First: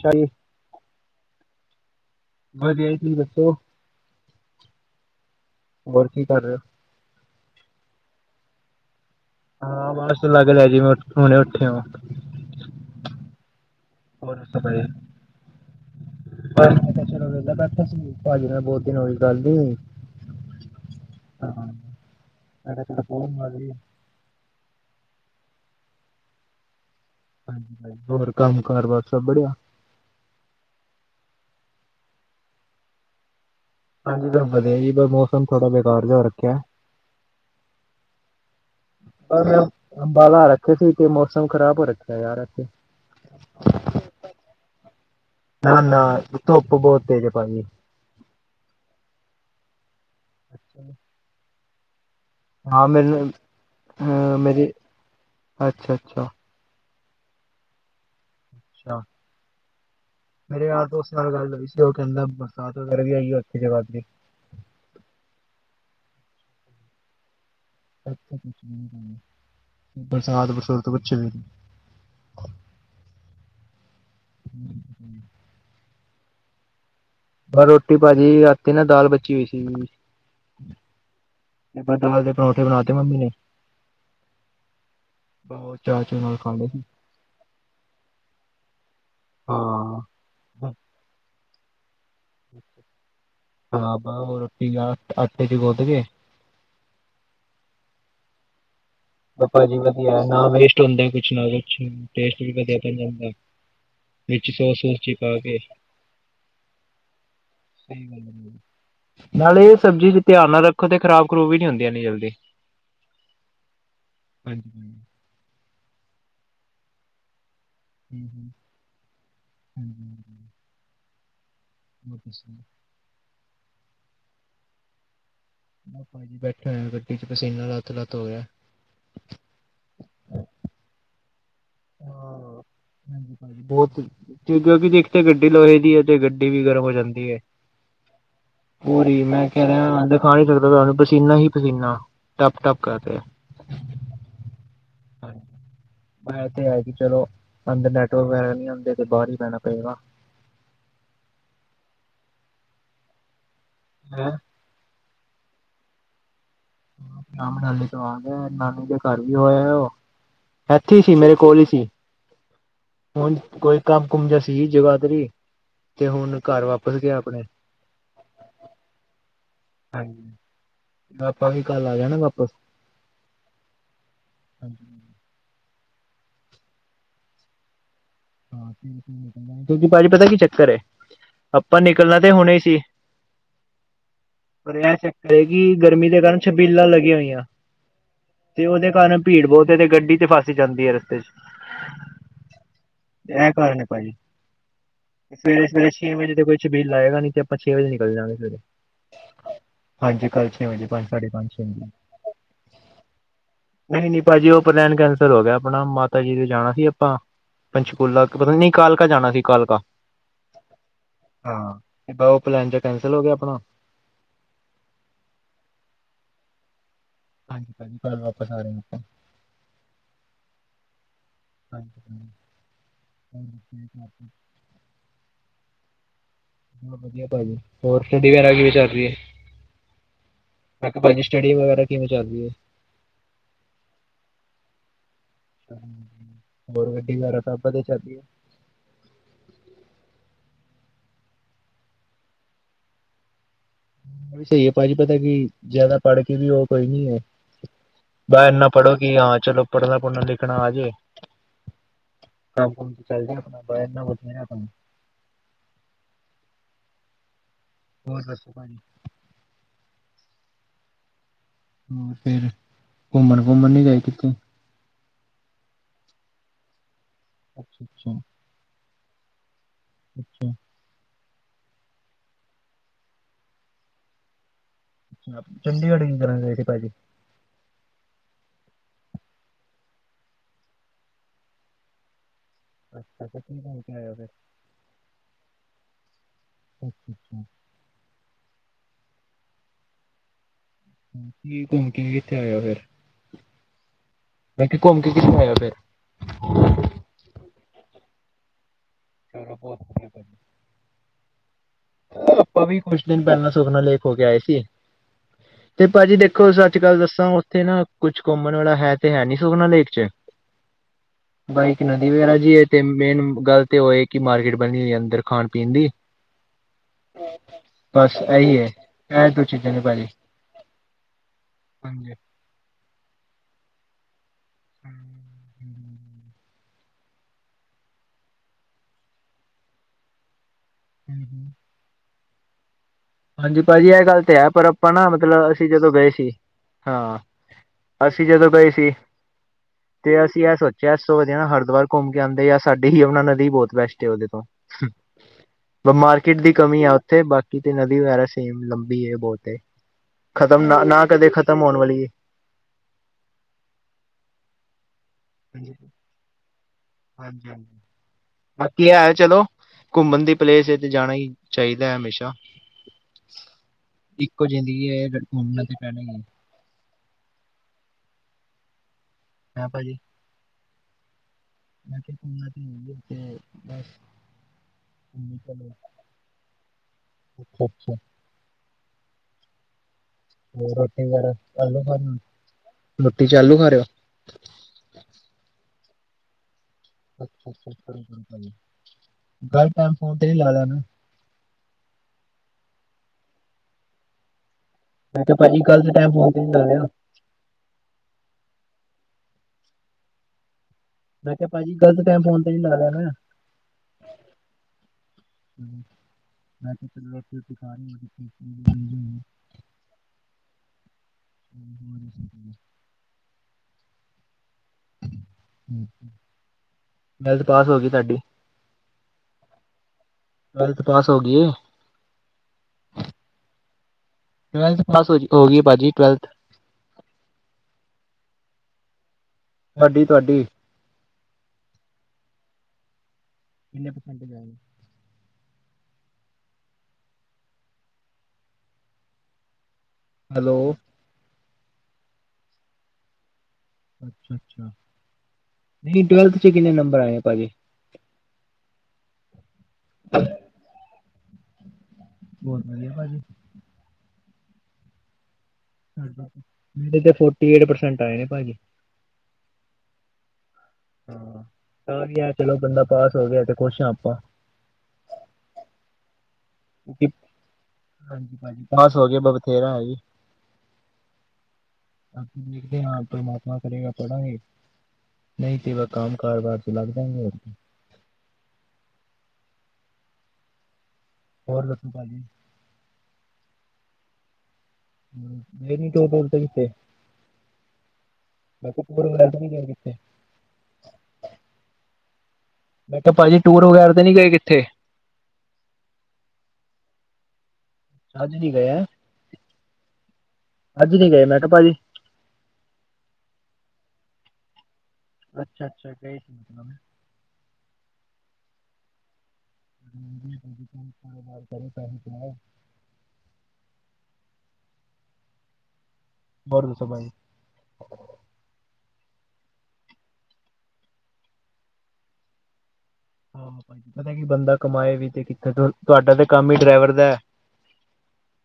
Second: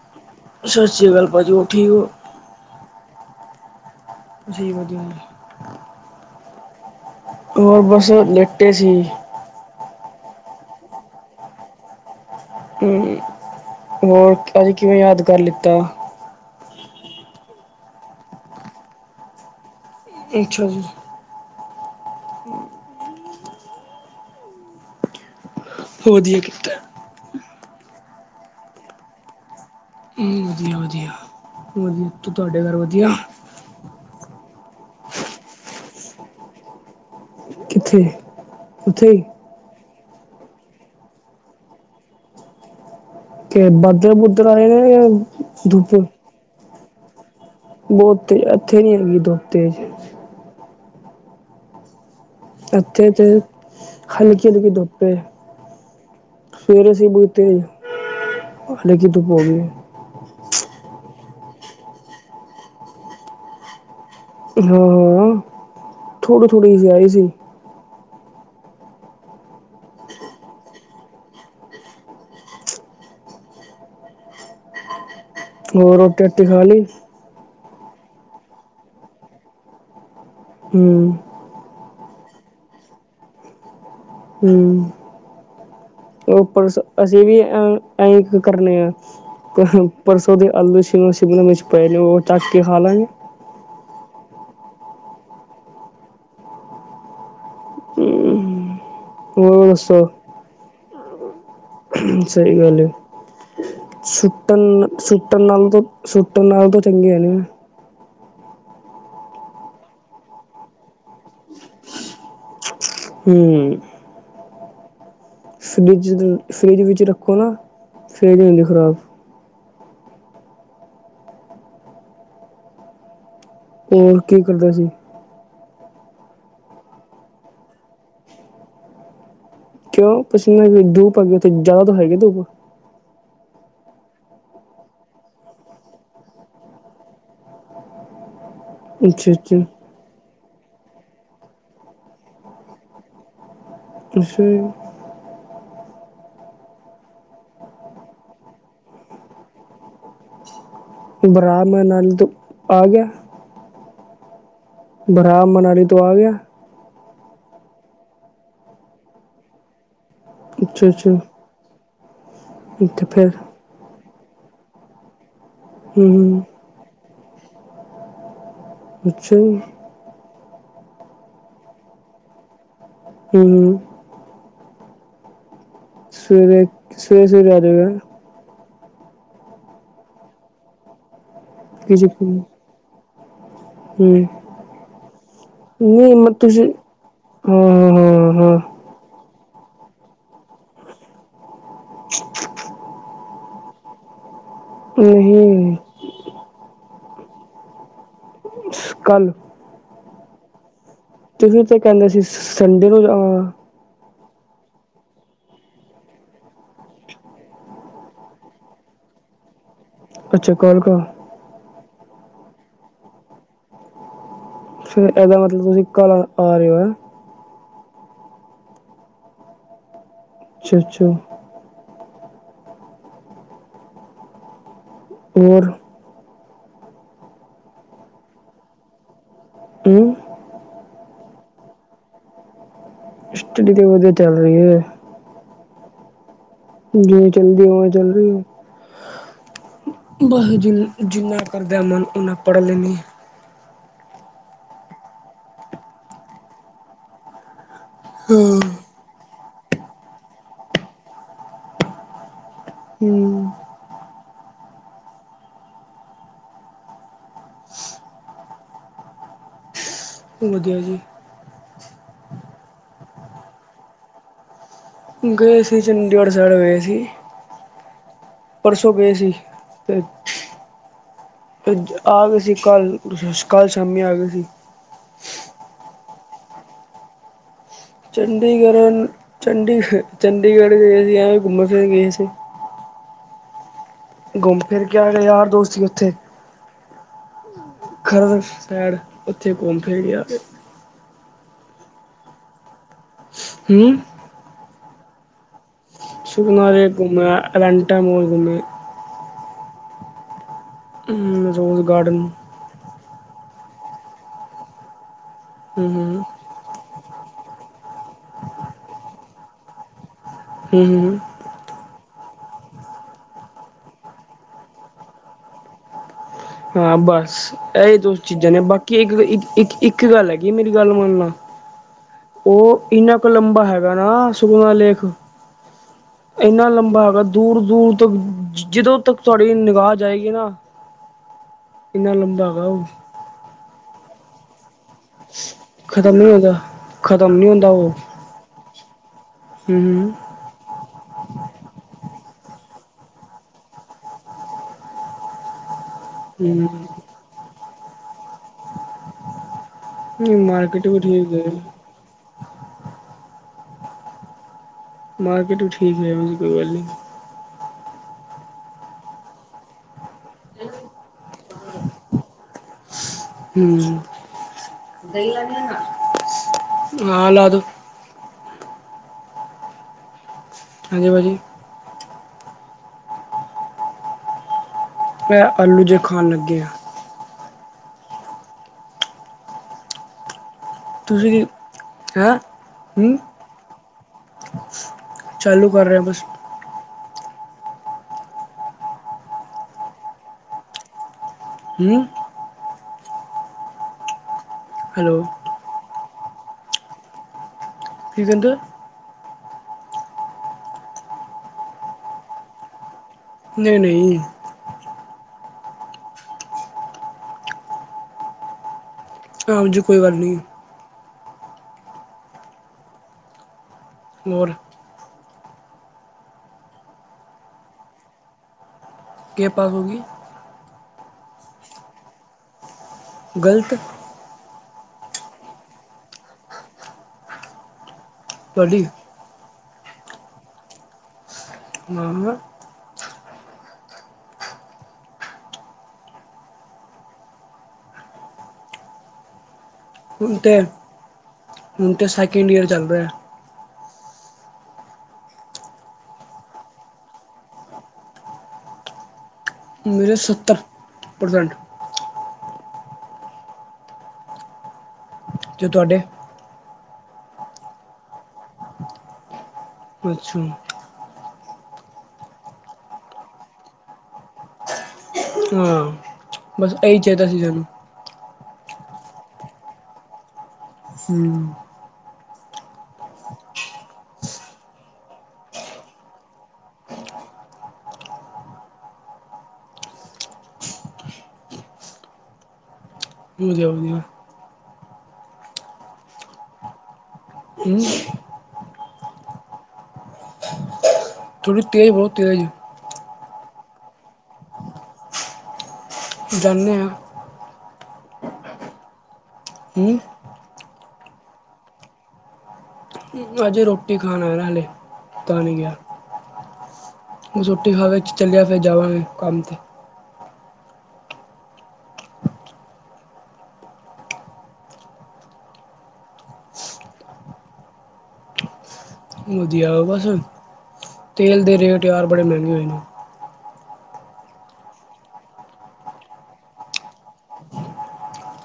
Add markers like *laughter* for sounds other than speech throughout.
ਸ਼ਾਹੀ ਸਤਿ ਸ਼੍ਰੀ ਅਕਾਲ, ਭਾਜੀ, ਹੋਰ ਠੀਕ ਹੋ? ਵਧੀਆ ਜੀ, ਤੁਸੀ ਦੱਸੋ? ਜੀ ਵਧੀਆ। ਹੋਰ, ਕੀ ਕਰ ਰਹੇ ਹੋ? ਹੋਰ, ਬਸ ਲੇਟੇ ਸੀ। ਹਾਂ ਬਸ ਲੱਗ ਰਿਆ ਜੀਂਵੇ ਹੁਣੇ, ਉੱਠਿਆਂ ਵਾ। ਅਂ, ਹੋਰ ਅੱਜ ਕਿਵੇਂ ਯਾਦ ਕਰ ਲਿੱਤਾ? ਅਜ ਮੈ ਵੇਲਾ ਬੈਠਾ ਸੀ, ਭਾਜੀ ਨਾਲ ਬਹੁਤ ਦਿਨ ਹੋਗੇ ਗੱਲ ਨਹੀਂ ਹੋਈ। ਅਛਾ ਜੀ। ਹਾਂ, ਐਦੇ ਕੋਲੋ ਲਕੋ ਮਾਰੀ ਹੋਰ ਦੀ ਕੀਤਾ ਹਾਂਜੀ-ਹਾਂਜੀ ਹੋਰ ਕੰਮ ਘਰ-ਬਾਰ ਸਭ ਬੜਿਆ ਵਧੀਆ-ਵਧੀਆ, ਵਧੀਆ ਤੂੰ ਤੁਹਾਡੇ ਘਰ ਵਧੀਆ ਹਾਂਜੀ, ਤਾਂ ਵਧੀਆ ਜੀ। ਪਰ ਮੌਸਮ ਥੋੜਾ ਬੇਕਾਰ ਜਿਹਾ ਰਹਿੰਦਾ ਹੈ। ਕਿੱਥੇ, ਉੱਥੇ ਅੰਬਾਲਾ ਰੱਸਤੇ ਸੀ, ਕੋਈ ਮੌਸਮ ਖ਼ਰਾਬ ਹੋ ਰੱਖਿਆ ਯਾਰ, ਇੱਥੇ ਕੇ ਬੱਦਲ-ਬੁੱਦਰ ਆਏ ਨੇ? ਯਾ ਨਾ-ਨਾ, ਧੁੱਪ ਬਹੁਤ ਤੇ, ਜੇ ਭਾਜੀ। ਬਹੁਤ ਤੇਜ, ਇੱਥੇ ਨੀ ਹੈਗੀ, ਧੁਪ ਤੇਜ਼। *inaudible* ਹਾਂ ਇੱਥੇ ਤੇ ਮੈਨੂੰ ਅ ਮੇਰੀ ਹਲਕੀ-ਹਲਕੀ ਧੁਪੇ। ਅੱਛਾ ਅੱਛਾ। ਸਵੇਰੇ ਸੀ ਬਹੁਤ ਤੇਜ, ਅੱਛਾ ਲੇਕੀ ਧੁੱਪ ਹੋ ਗਈ। ਮੇਰੇ ਯਾਰ ਦੋਸਤ ਨਾਲ ਗੱਲ ਹੋਈ ਸੀ, ਉਹ ਕਹਿੰਦਾ, ਬਰਸਾਤ ਵਗੈਰਾ ਵੀ ਆਈ ਆ, ਐਥੇ ਜਗਾਧਰੀ। ਹਾਂ, ਹਾਂ, ਹਾਂ, ਥੋੜੀ-ਥੋੜੀ ਸੀ ਆਈ ਸੀ। ਬਰਸਾਤ, ਬੁਰਸਤ ਬੱਚੇ ਵੀ ਹਮ *inaudible* ਹੋਰ ਰੋਟੀ ਰੋਟੀ ਖਾ ਲਈ ਰੋਟੀ ਭਾਜੀ ਰਾਤੀ ਨਾ ਦਾਲ ਬਚੀ ਹੋਈ ਸੀਗੀ ਹੂ,,, ਪਤਾਲ ਦੇ ਪਰੌਠੇ ਬਣਾ ਤੇ ਮੰਮੀ ਨੇ ਹੂ,,, ਹੋਰ ਚਾਹ ਚੂ ਨਾਲ ਉਹ ਖਾ ਲਏ ਪੁਲਿਸ ਸੀ। ਅਸੀਂ ਵੀ ਐ ਇ ਕਰਨੇ ਆ ਹਾਂ ਪੁਲਿਸ- ਸ ਉਹ ਅਲੂ ਸ਼ਿਮ ਸ਼ਿਮਲਾ ਮੀਰਚ ਪੈ ਜੋ ਤੱਕ ਕੇ ਖਾ ਲਾਂਗੇ ਹਾਂ ਬਾ ਰੋਟੀ ਖਾ ਅਟੇ ਬੋਤਲ ਹੋਰ ਭਾਜੀ, ਦੱਸੋ ਵਧੀਆ। ਨਾ ਵੇਸਟ ਹੁੰਦਾ, ਕੁਝ ਨਾ ਕੁਝ ਟੇਸਟ ਵੀ ਵਧੀਆ ਬੰਨ ਜਾਂਦਾ। ਵਿੱਚ ਸੋਸ ਸੂਸ ਜੀ ਪਾ ਸੁੱਟਣ-ਸੁੱਟਣ ਕੇ ਨਾਲ ਸੁੱਟਣ ਨਾਲੋ ਚੰਗੇ ਹੈਗੇ ਨੇ ਨਾਲੇ ਇਹ ਸਬਜ਼ੀ ਚ ਧਿਆਨ ਨਾਲ ਰੱਖੋ ਤੇ ਖਰਾਬ ਖਰੂਬ ਵੀ ਨੀ ਹੁੰਦੀਆਂ ਜਲਦੀ ਹੂ,,, ਹਾਂਜੀ ਫਰਿਜ ਫਰਿਜ ਵਿੱਚ ਰੱਖੋ ਨਾ ਫੇਰ ਨਹੀਂ ਹੁੰਦੀ ਖ਼ਰਾਬ *inaudible* *unintelligible* ਹੋਰ ਕੀ ਕਰਦੇ ਸੀ ਬੈਠੇ ਹੋ ਗੱਡੀ ਚ ਪਸੀਨਾ ਲੱਤ ਲੱਤ ਹੋ ਗਿਆ ਕਿਉਂ ਪਸੀਨਾ ਦੁਪ ਆ ਗ ਉੱਥੇ ਜ਼ਿਆਦਾ ਤਾਂ ਹੈਗੇ ਦੂੱਪ *inaudible* ਬਹੁਤ ਕਿ ਕਿਉਕਿ ਦੇਖ ਤੇ ਗੱਡੀ ਲੋਹੇ ਦੀ ਹੈ ਤੇ ਗੱਡੀ ਵੀ ਗਰਮ ਹੋ ਜਾਂਦੀ ਹੈ ਹੋਹੀ ਅੱਛਾ ਮੈਂ ਅੱਛਾ ਕਹਿ ਰਿਹਾ ਆਲਮ ਖਾ ਚੱਕਦਾ ਨਹੀਂ ਪਸੀਨਾ ਹੀ ਪਸੀਨਾ ਟੱਪ ਟੱਪ ਕਰਕੇ ਹੂ,,, ਮੈ ਤੇ ਹੈ ਕਿ ਚਲੋ ਅੰਦਰ ਨੈਟਵਰਕ ਵਗੈਰਾ ਨਹੀਂ ਆਉਂਦੇ ਤੇ ਬਾਹਰ ਹੀ ਪੈਣਾ ਪਏਗਾ ਬਰਾਮ ਮਨਾਲੀ ਤੋਂ ਆ ਗਿਆ ਹੈ ਬਰਾਮ ਮਨਾਲੀ ਤੋਂ ਆ ਗਿਆ ਨਾਮ ਲਾਲੀ ਤੋਂ ਆਦ ਨਾਨੀ ਦੇ ਘਰ ਵੀ ਹੋਇਆ ਉਹ ਅੱਛਾ ਇੱਥੇ ਅੱਛਾ ਸੀ ਮੇਰੇ ਕੋਲ ਹੀ ਸੀ ਤੇ ਫਿਰ ਹੁਣ ਹੂੰ ਕੋਈ ਕੰਮ ਕੁਮ ਜਾ ਸੀ ਜੀ ਜਗਾ ਤੇਰੀ ਤੇ ਹੁਣ ਹੂੰ ਘਰ ਵਾਪਸ ਗਿਆ ਆਪਣੇ ਅੱਛਾ ਜੀ ਹਾਂ ਆਪਾ ਵੀ ਕੱਲ ਆ ਜਾਣਾ ਵਾਪਸ ਹੂ ਹੂ,,, *unintelligible* ਸਵੇਰੇ ਸਵੇਰੇ ਸਵੇਰੇ ਆਜੋਗੇ ਭਾਜੀ ਪਤਾ ਕੀ ਚੱਕਰ ਹੈ ਆਪਾਂ ਨਿਕਲਣਾ ਤੇ ਹੁਣਾ ਹੀ ਸੀ ਹੂ,,, ਪਰ ਇਹ ਚੱਕਰ ਹੈ ਕਿ ਗਰਮੀ ਦੇ ਕਾਰਨ ਤੁਸੀਂ ਛਬੀਲਾਂ ਲੱਗੀਆਂ ਹੋਈਆਂ ਹਾਂ ਹਾਂ ਤੇ ਉਹਦੇ ਕਾਰਨ ਭੀੜ ਬਹੁਤ ਤੇ ਗੱਡੀ ਤੇ ਫਸੀ ਜਾਂਦੀ ਹੈ ਰਸਤੇ ਚ *inaudible* ਇਹ ਕਾਰਨ ਹੈ ਭਾਜੀ ਹਾਂ ਸਵੇਰੇ ਨਹੀਂ ਸਵੇਰੇ ਛੇ ਵਜੇ ਤੇ ਕੋਈ ਛਬੀਲ ਲਾਏਗਾ ਨੀ ਤੇ ਆਪ ਛੇ ਵਜੇ ਨਿਕਲ ਜਾਣਗੇ ਸਵੇਰੇ ਕੱਲ ਅੱਜ ਕੱਲ ਛੇ ਵਜੇ ਪੰਜ ਸਾਢੇ ਪੰਜ ਛੇ ਤੁਸੀਂ ਤੇ ਵਜੇ ਕਹਿੰਦੇ ਸੀ ਸੰਡੇ ਨੂੰ ਜਾਵਾਂਗਾ ਨਹੀਂ ਨਹੀਂ ਭਾਜੀ ਉਹ ਪਲੈਨ ਕੈਂਸਰ ਹੋ ਗਿਆ ਆਪਣਾ ਮਾਤਾ ਜੀ ਦੇ ਜਾਣਾ ਸੀ ਆਪਾਂ ਸਕੂਲਾ ਪਤਾ ਨਹੀਂ ਕਾਲਕਾ ਜਾਣਾ ਸੀ ਕਾਲਕਾ ਅੱਛਾ ਕਾਲਕਾ ਹਾਂ ਤੇ ਉਹ ਪਲੈਨ ਚ ਕੈਂਸਲ ਹੋ ਗਿਆ ਆਪਣਾ ਫਿਰ ਇਹਦਾ ਮਤਲਬ ਤੁਸੀਂ ਕੱਲ ਆ ਰਹੇ ਹੋ ਹੈ ਹਾਂਜੀ ਭਾਜੀ ਕੱਲ ਵਾਪਸ ਆ ਰਹੇ ਅੱਛਾ ਅੱਛਾ ਹਾਂਜੀ ਹੋਰ ਵਧੀਆ ਭਾਜੀ ਹੋਰ ਕਿਦੀ ਰੈਗਿੰਗ ਚੱਲ ਰਹੀ ਹੈ ਹੂੰ ਮੈਂ ਕਿਹਾ ਭਾਜੀ ਸਟੱਡੀ ਵਗੈਰਾ ਕਿਵੇਂ ਚੱਲ ਰਹੀ ਹੈ ਸਟਡੀ ਤੇ ਵਧੀਆ ਚੱਲ ਰਹੀ ਹੈ *unintelligible* ਗੱਡੀ ਜੀ ਵਗੈਰਾ ਸਭ ਚਲਦੀ ਵਧੀਆ ਹਵਾ ਚੱਲ ਰਹੀ ਹੈ ਬਸ ਜਿੰਨਾ ਕਰਦਿਆਂ ਮਨ ਓਨਾ ਪੜ ਲੈਂਦੀ ਸਹੀ ਹੈ ਭਾਜੀ ਪਤਾ ਕੀ ਜਿਆਦਾ ਪੜ ਕੇ ਵੀ ਉਹ ਕੋਈ ਨੀ ਹੈ ਬਾਹ ਇਨਾ ਹਾਂ ਪੜੋ ਕਿ ਹਾਂ ਚਲੋ ਪੜ੍ਹਨਾ ਪੜ੍ਹਨਾ ਲਿਖਣਾ ਆਜੇ ਕੰਮ ਕੁਮ ਤੇ ਚੱਲ ਰਿਹਾ ਹੂੰ ਆਪਣਾ ਬਾਹਰ ਇਨਾ ਵਧੀਆ ਆਪ ਨੂੰ ਹੋਰ ਦੱਸੋ ਭਾਜੀ ਵਧੀਆ ਵਧੀਆ ਹੋਰ ਫਿਰ ਘੁੰਮਣ ਘੁੰਮਣ ਨੀ ਗਏ ਕਿਥੇ ਗਏ ਸੀ ਚੰਡੀਗੜ੍ਹ ਸਾਈਡ ਗਏ ਸੀ ਅੱਛਾ ਅੱਛਾ ਪਰਸੋਂ ਗਏ ਸੀ ਤੇ ਅੱਛਾ ਆ ਗਏ ਸੀ ਕੱਲ ਕੱਲ ਸ਼ਾਮੀ ਆ ਗਏ ਸੀ ਚੰਡੀਗੜ੍ਹ ਇੰਦਰਾ ਗਏ ਭਾਜੀ ਚੰਡੀਗੜ੍ਹ ਚੰਡੀ ਚੰਡੀਗੜ੍ਹ ਗਏ ਸੀ ਐਵੇਂ ਘੁੰਮਣ ਫਿਰਨ ਗਏ ਸੀ ਅੱਛਾ ਅ ਕੀ ਪਹੁੰਚ ਆਇਆ ਫਿਰ ਗੁੰਮ ਫਿਰ ਕੇ ਗਿਆ ਯਾਰ ਦੋਸਤ ਸੀ ਉੱਥੇ ਅੱਛਾ ਅੱਛਾ ਹਰ ਸਾਈਡ ਉੱਥੇ ਘੁੰਮ ਫਿਰ ਗਿਆ ਤੇ ਕੀ ਘੁੰਮ ਕੇਵੇ ਕਿੱਥੇ ਆਇ ਹੋ ਹੂ,,, ਮੈਂ ਕਿਹਾ ਘੁੰਮ ਕਿੱਥੋਂ ਆਏ ਫਿਰ ਸ਼ਕਨਾ ਦੇ ਘੁੰਮਿਆ ਰੈਂਟ ਘੁੰਮੇ ਚਲੋ ਬਹੁਤ ਵਧੀਆ ਰੋਜ਼ ਗਾਰਡਨ ਭਾਬੀ ਵੀ ਕੁੱਛ ਦਿਨ ਪਹਿਲਾਂ ਸੁਖਨਾ ਲੇਖ ਹੋ ਕੇ ਆਏ ਸੀ ਤੇ ਹੂੰ ਭਾਜੀ ਹੂੰ ਦੇਖੋ ਸੱਚੀ ਗੱਲ ਦੱਸਾਂ ਉੱਥੇ ਨਾ ਕੁੱਛ ਘੁੰਮਣ ਵਾਲਾ ਹੈ ਤੇ ਹੈ ਨੀ ਸੁਖਨਾ ਲੇਕ ਚ ਹੂੰ-ਹੂੰ, ਬਾਈ ਇੱਕ ਨਦੀ ਵਗੈਰਾ ਜੀ ਹੈ, ਤੇ ਮੇਨ ਗੱਲ ਤੇ ਉਹ ਇਹ ਕਿ ਮਾਰਕੀਟ ਬਣੀ ਹੋਈ ਹੈ, ਅੰਦਰ ਖਾਣ ਪੀਣ ਦੀ। ਹਾਂ ਬਸ ਇਹ ਦੋ ਬਸ ਚੀਜ਼ਾਂ ਇਹੀ ਨੇ ਏ ਬਾਕੀ ਇਹ ਦੋ ਚੀਜ਼ਾਂ ਨੇ ਇੱਕ-ਇੱਕ ਭਾਜੀ। ਗੱਲ ਹੈਗੀ, ਮੇਰੀ ਗੱਲ ਮੰਨਾ। ਹਾਂਜੀ, ਉਹ ਇੰਨਾ ਕੁ ਲੰਬਾ ਹੈਗਾ ਨਾ ਸੁੂਨਾ ਲੇਖ ਇੰਨਾ ਲੰਬਾ ਹੈਗਾ ਦੂਰ ਦੂਰ ਤੱਕ ਜਦੋਂ ਤੱਕ ਤੁਹਾਡੀ ਨਿਗਾਹ ਆਏਗੀ ਨਾ *unintelligible* ਕਿੰਨਾ ਲੰਬਾ ਹੈ ਉਹ ਹਾਂਜੀ ਭਾਜੀ ਇਹ ਗੱਲ ਤੇ ਹੈ ਪਰ ਆਪਣਾ ਮਤਲਬ ਅਸੀਂ ਜਦੋਂ ਗਏ ਖਤਮ ਸੀ ਨਹੀਂ ਹੁੰਦਾ ਹਾਂ ਖਤਮ ਨਹੀਂ ਅਸੀਂ ਜਦੋਂ ਗਏ ਸੀ। ਹੂ,,, ਤੇ ਅਸੀਂ ਇਹ ਸੋਚਿਆ ਇਸ ਤੋਂ ਵਧੀਆ ਨਾ ਹਰਿਦੁਆਰ ਘੁੰਮ ਕੇ ਆਉਂਦੇ ਆ ਸਾਡੀ ਯਮੁਨਾ ਨਦੀ ਹੀ ਬਹੁਤ ਬੈਸਟ ਏ ਉਹਦੇ ਤੋਂ। ਮਾਰਕੀਟ ਦੀ ਹੂੰ ਕਮੀ ਆ ਉੱਥੇ ਬਾਕੀ ਤੇ ਨਦੀ ਵਗੈਰਾ ਸੇਮ ਲੰਬੀ ਬਹੁਤ ਤੇ ਨਹੀਂ ਖਤਮ ਨਾ ਮਾਰਕੀਟ ਵੀ ਨਾ ਕਦੇ ਠੀਕ ਹੈ ਖ਼ਤਮ ਹੋਣ ਵਾਲੀ ਏ। ਮਾਰਕੀਟ ਵੀ ਠੀਕ ਰਹੇ ਹੋਏਗੀ ਕੋਈ ਗੱਲ ਨਹੀਂ। ਹਾਂਜੀ-ਹਾਂਜੀ ਬਾਕੀ ਹੈ, ਚਲੋ ਘੁੰਮਣ ਦੀ ਪਲੇਸ ਏ ਤੇ ਜਾਣਾ ਹੀ ਚਾਹੀਦਾ ਹੈ ਹਮੇਸ਼ਾ ਹੂੰ ਇੱਕੋ ਜ਼ਿੰਦਗੀ ਹੈ, ਫਿਰ ਘੁਮਣਾ ਤੇ ਪਹਿਣਾ ਏ। ਆ ਲਾਦੋ, ਹੈਂ ਭਾਜੀ। ਹਾਂਜੀ ਭਾਜੀ, ਬਾਕੀ ਤ ਬੱਸ *inaudible* ਮੈਂ ਆਲੂ ਜੇਹੇ ਖਾਣ ਲੱਗੇ ਹਾਂ। ਅੱਛਾ-ਅੱਛਾ। ਰੋਟੀ ਤੁਸੀਂ ਵਗੈਰਾ ਕੀ ਆਲੂ ਖਾ ਹੈਂ ਹੂੰ ਰੋਟੀ ਚ ਆਲੂ ਖਾ ਰਿਓ। ਚਾਲੂ ਕਰ ਰਿਹਾ ਬਸ, ਅੱਛਾ ਗੱਲ ਟੈਮ ਫੋਨ *unintelligible* ਹੂੰ, ਮੈ ਹੈਲੋ ਕਿਹਾ ਭਾਜੀ ਗੱਲ ਦੇ ਟਾਈਮ *unintelligible* ਆ ਕੀ *unintelligible* ਮੈਂ ਕਿਹਾ ਭਾਜੀ ਗਲਤ ਟੈਮ ਫੋਨ ਤੇ ਨੀ ਲਾ ਲਿਆ ਮੈ? ਨਹੀਂ-ਨਹੀਂ, ਮੈਂ ਕਿਹਾ *inaudible* ਹਾਂਜੀ ਕੋਈ ਗੱਲ ਨਹੀਂ, *unintelligible* ਹੋਰ, ਟੈਥ ਪਾਸ ਹੋ ਗਈ ਤੁਹਾਡੀ। ਕੇ ਪਾਸ ਹੋ ਗਈ? ਟਵੈਲਥ ਪਾਸ ਹੋ ਗਈ ਏ। ਗਲਤ ਟਵੈਲਥ ਪਾਸ ਹੋ ਗਈ ਭਾਜੀ ਟਵੈਲਥ। ਤੁਹਾਡੀ, ਤੁਹਾਡੀ-ਤੁਹਾਡੀ, ਨਾ, *inaudible* ਹੁਣ ਹੈਲੋ ਤਾਂ ਹੁਣ ਤੇ ਸੈਕਿੰਡ ਈਅਰ ਚੱਲ ਰਿਹਾ। ਅੱਛ-ਅੱਛਾ ਨਹੀਂ ਟਵੈਲਥ ਚ ਕਿੰਨੇ ਨੰਬਰ ਆਏ ਭਾਜੀ? ਮੇਰੇ ਸੱਤਰ ਪ੍ਰਸੈਂਟ। ਬਹੁਤ ਵਧੀਆ ਭਾਜੀ। ਤੇ ਤੁਹਾਡੇ ਮੇਰੇ ਤੇ ਫੋਰਟੀ-ਏਟ ਪਰਸੈਂਟ ਆਏ ਨੇ ਭਾਜੀ। ਅੱਛਾ, ਤਾਂ ਵੀ ਐ, ਚਲੋ ਬੰਦਾ ਪਾਸ ਹੋ ਗਿਆ, ਤੇ ਖੁਸ਼ ਆਂ ਆਪਾਂ। ਹੁਣ, ਬਸ ਇਹੀ ਚਾਹੀਦਾ ਸੀ ਸਾਨੂੰ। ਹਾਂਜੀ ਭਾਜੀ, ਪਾਸ ਹੋ ਗਏ ਬ ਬਥੇਰਾ ਹੈ ਜੀ। ਹੁੰ ਦੇਖਦੇ ਹਾਂ ਪਰਮਾਤਮਾ ਕਰੇਗਾ ਪੜਾਂਗੇ। ਨਹੀਂ ਤੇ ਵ ਕੰਮ ਕਾਰਬਾਰ ਚ ਲੱਗ ਜਾਏਗੇ। ਹੋਰ ਦਸੋ ਭਾਅ ਜੀ, *unintelligible* ਨਹੀਂ *unintelligible* *unintelligible* ਮੈਂ ਕਿਹਾ *unintelligible* ਥੋੜੀ ਤੇਜ਼ ਬਹੁਤ ਤੇਜ਼ ਹੈ। ਮੈਂ ਕਿਹਾਾ ਭਾਜੀ ਟੂਰ ਵਗੈਰਾ ਨੀ ਗਏ ਕਿੱਥੇ। ਜਾਂਦੇ ਹਾਂ, ਅੱਜ ਵੀ ਗਯਾ ਐ। ਕੀੂੰ ਅੱਜ ਨਹੀਂ ਗਏ, ਮੈਂ ਕਿਹਾ ਭਾਜੀ। ਅੱਜੇ ਰੋਟੀ ਖਾਣਾ ਆਯਾ, ਹਾਲੇ। ਅੱਛਾ ਅੱਛਾ ਗਈ ਸੀ। ਰੋਟੀ ਖਾਵੇ, ਚੱਲਿਆ ਫਿਰ ਜਾਵਾਂਗੇ ਕੰਮ ਤੇ। ਕਰ ਹੈ *unintelligible* ਹੋਰ ਦੱਸੋ ਭਾਜੀ। ਵਧੀਆ ਬਸ, ਤੇਲ ਦੇ ਰੇਟ ਯਾਰ ਬੜੇ ਮਹਿੰਗੇ ਹੋਏ ਨੇ। ਆਹੋ ਭਾਜੀ, ਪਤਾ ਕੀ ਬੰਦਾ ਕਮਾਏ ਵੀ ਤੇ ਕਿੱਤਨਾ, ਤੁਹਾਡਾ ਤੇ ਕੰਮ ਹੀ ਡਰਾਈਵਰ ਦਾ ਹੈ।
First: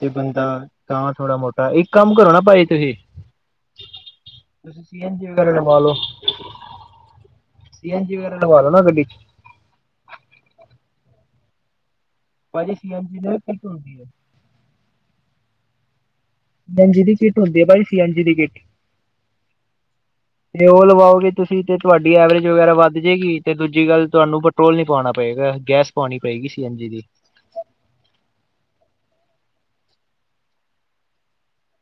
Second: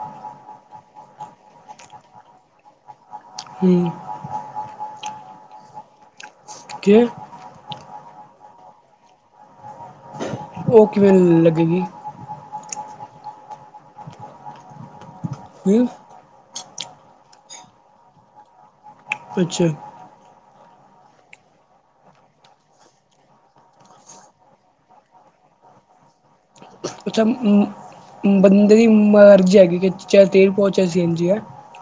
ਤੇ ਬੰਦਾ, ਤਾਂ ਥੋੜਾ ਮੋਟਾ, ਇੱਕ ਕੰਮ ਕਰੋ ਨਾ ਭਾਜੀ ਤੁਸੀਂ। ਹੁੰ ਤੁਸੀਂ ਸੀ-ਐਨ-ਜੀ ਵਗੈਰਾ ਲਵਾ ਲਓ। ਕਿ ਸੀ ਐਨ ਜੀ ਵਗੈਰਾ, ਲਵਾ ਲੋ ਨਾ ਗੱਡੀ ਚ। ਉਹ ਕਿਵੇਂ ਲੱਗੇਗੀ। ਭਾਜੀ ਸੀ ਐਨ ਜੀ, ਦੀ ਕੀਟ ਹੁੰਦੀ ਹੈ। ਹਮ *unintelligible* ਸੀ ਐਨ ਜੀ ਦੀ ਕਿੱਟ ਹੁੰਦੀ ਹੈ, ਭਾਈ ਸੀ ਐੰਨ ਜੀ ਦੀ ਕਿੱਟ ਅੱਛਾ *unintelligible* ਤੇ ਉਹ ਲਵਾਓਗੇ ਤੁਸੀਂ ਤੇ ਤੁਹਾਡੀ ਐਵਰੇਜ ਵਗੈਰਾ ਵੱਧ ਜਾਵੇਗੀ, ਤੇ ਦੂਜੀ ਗੱਲ ਤੁਹਾਨੂੰ ਪੈਟਰੋਲ ਨੀ ਪਵਾਉਣਾ ਪਏਗਾ, ਗੈਸ ਪਾਉਣੀ ਪਏਗੀ ਸੀ ਐਨ ਜੀ। ਦੀ। ਉੱਥੇ ਬੰਦੇ ਦੀ ਮਰਜ਼ੀ ਹੈਗੀ, ਕਿ ਚਾਹ ਤੇਲ ਪਵਾਏ ਚਾਹੇ ਸੀ ਐਨ ਜੀ ਹੈ।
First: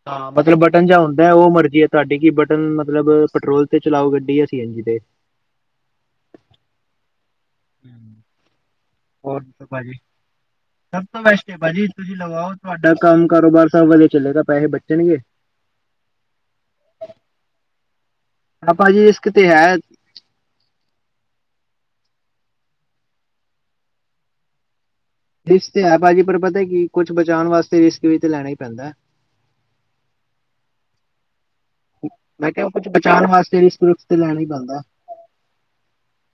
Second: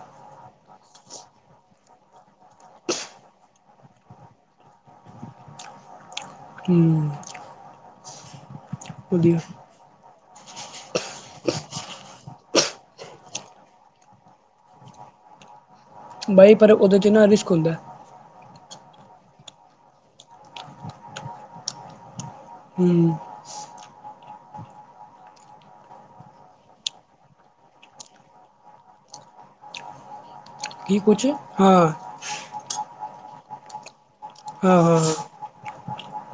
ਹਾਂ ਮਤਲਬ ਬਟਨ ਜੇਹਾ ਹੁੰਦਾ, ਉਹ ਮਰਜ਼ੀ ਹੈ ਤੁਹਾਡੀ, ਕਿ ਬਟਨ ਮਤਲਬ ਪੈਟਰੋਲ ਤੇ ਚਲਾਓ ਗੱਡੀ, ਯਾ ਸੀ ਐਨ ਜੀ ਤੇ। ਹੂ ਹਮ *unintelligible* ਵਧੀਆ ਭਾਜੀ ਸਭ ਤੋਂ ਬੈਸਟ ਐ, ਭਾਜੀ ਤੁਸੀਂ ਲਗਾਓ, ਤੁਹਾਡਾ ਕੰਮ ਕਾਰੋਬਾਰ ਸਭ ਵਧੀਆ ਚਲੇਗਾ, ਪੈਸੇ ਬਚਣਗੇ। *unintelligible* ਬਾਈ ਪਰ ਉਹਦੇ ਚ ਨਾ ਰਿਸਕ ਹੁੰਦਾ। ਪਾਪਾ ਜੀ, ਰੀਸਕ ਤੇ ਹੈ। ਹੂ ਰਿਸਕ ਤੇ ਹੈ ਭਾਜੀ, ਪਰ ਪਤਾ ਹੈ ਕਿ, ਕੁਛ ਬਚਾਉਣ ਵਾਸਤੇ ਰਿਸਕ ਵੀ ਤੇ ਲੈਣਾ ਹੀ ਪੈਂਦਾ। *inaudible* ਕੀ ਕੁਛ? ਮੈਂ ਕਿਆ ਕੁਛ ਬਚਾਣ ਵਾਸਤੇ *unintelligible* ਤੇ ਲੈਣਾ ਈ ਪੈਂਦਾ ਹਾਂ ਹਾਂ ਹਾਂ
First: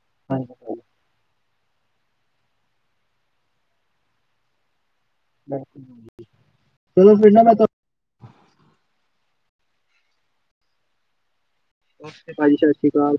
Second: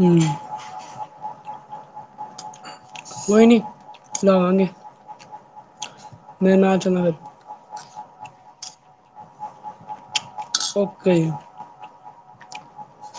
ਹੂੰ ਹਾਂ ਕੋਈ ਨਈ ਲਾਵਾਂਗੇ। ਮੈਂ ਨਾ ਚਲਾ ਚਲੋ ਫਿਰ ਨਾ ਮੈ ਤੁ ਔ ਕੇ ਬਤ ਤੇ, ਭਾਜੀ ਸਤਿ ਸ਼੍ਰੀ ਅਕਾਲ।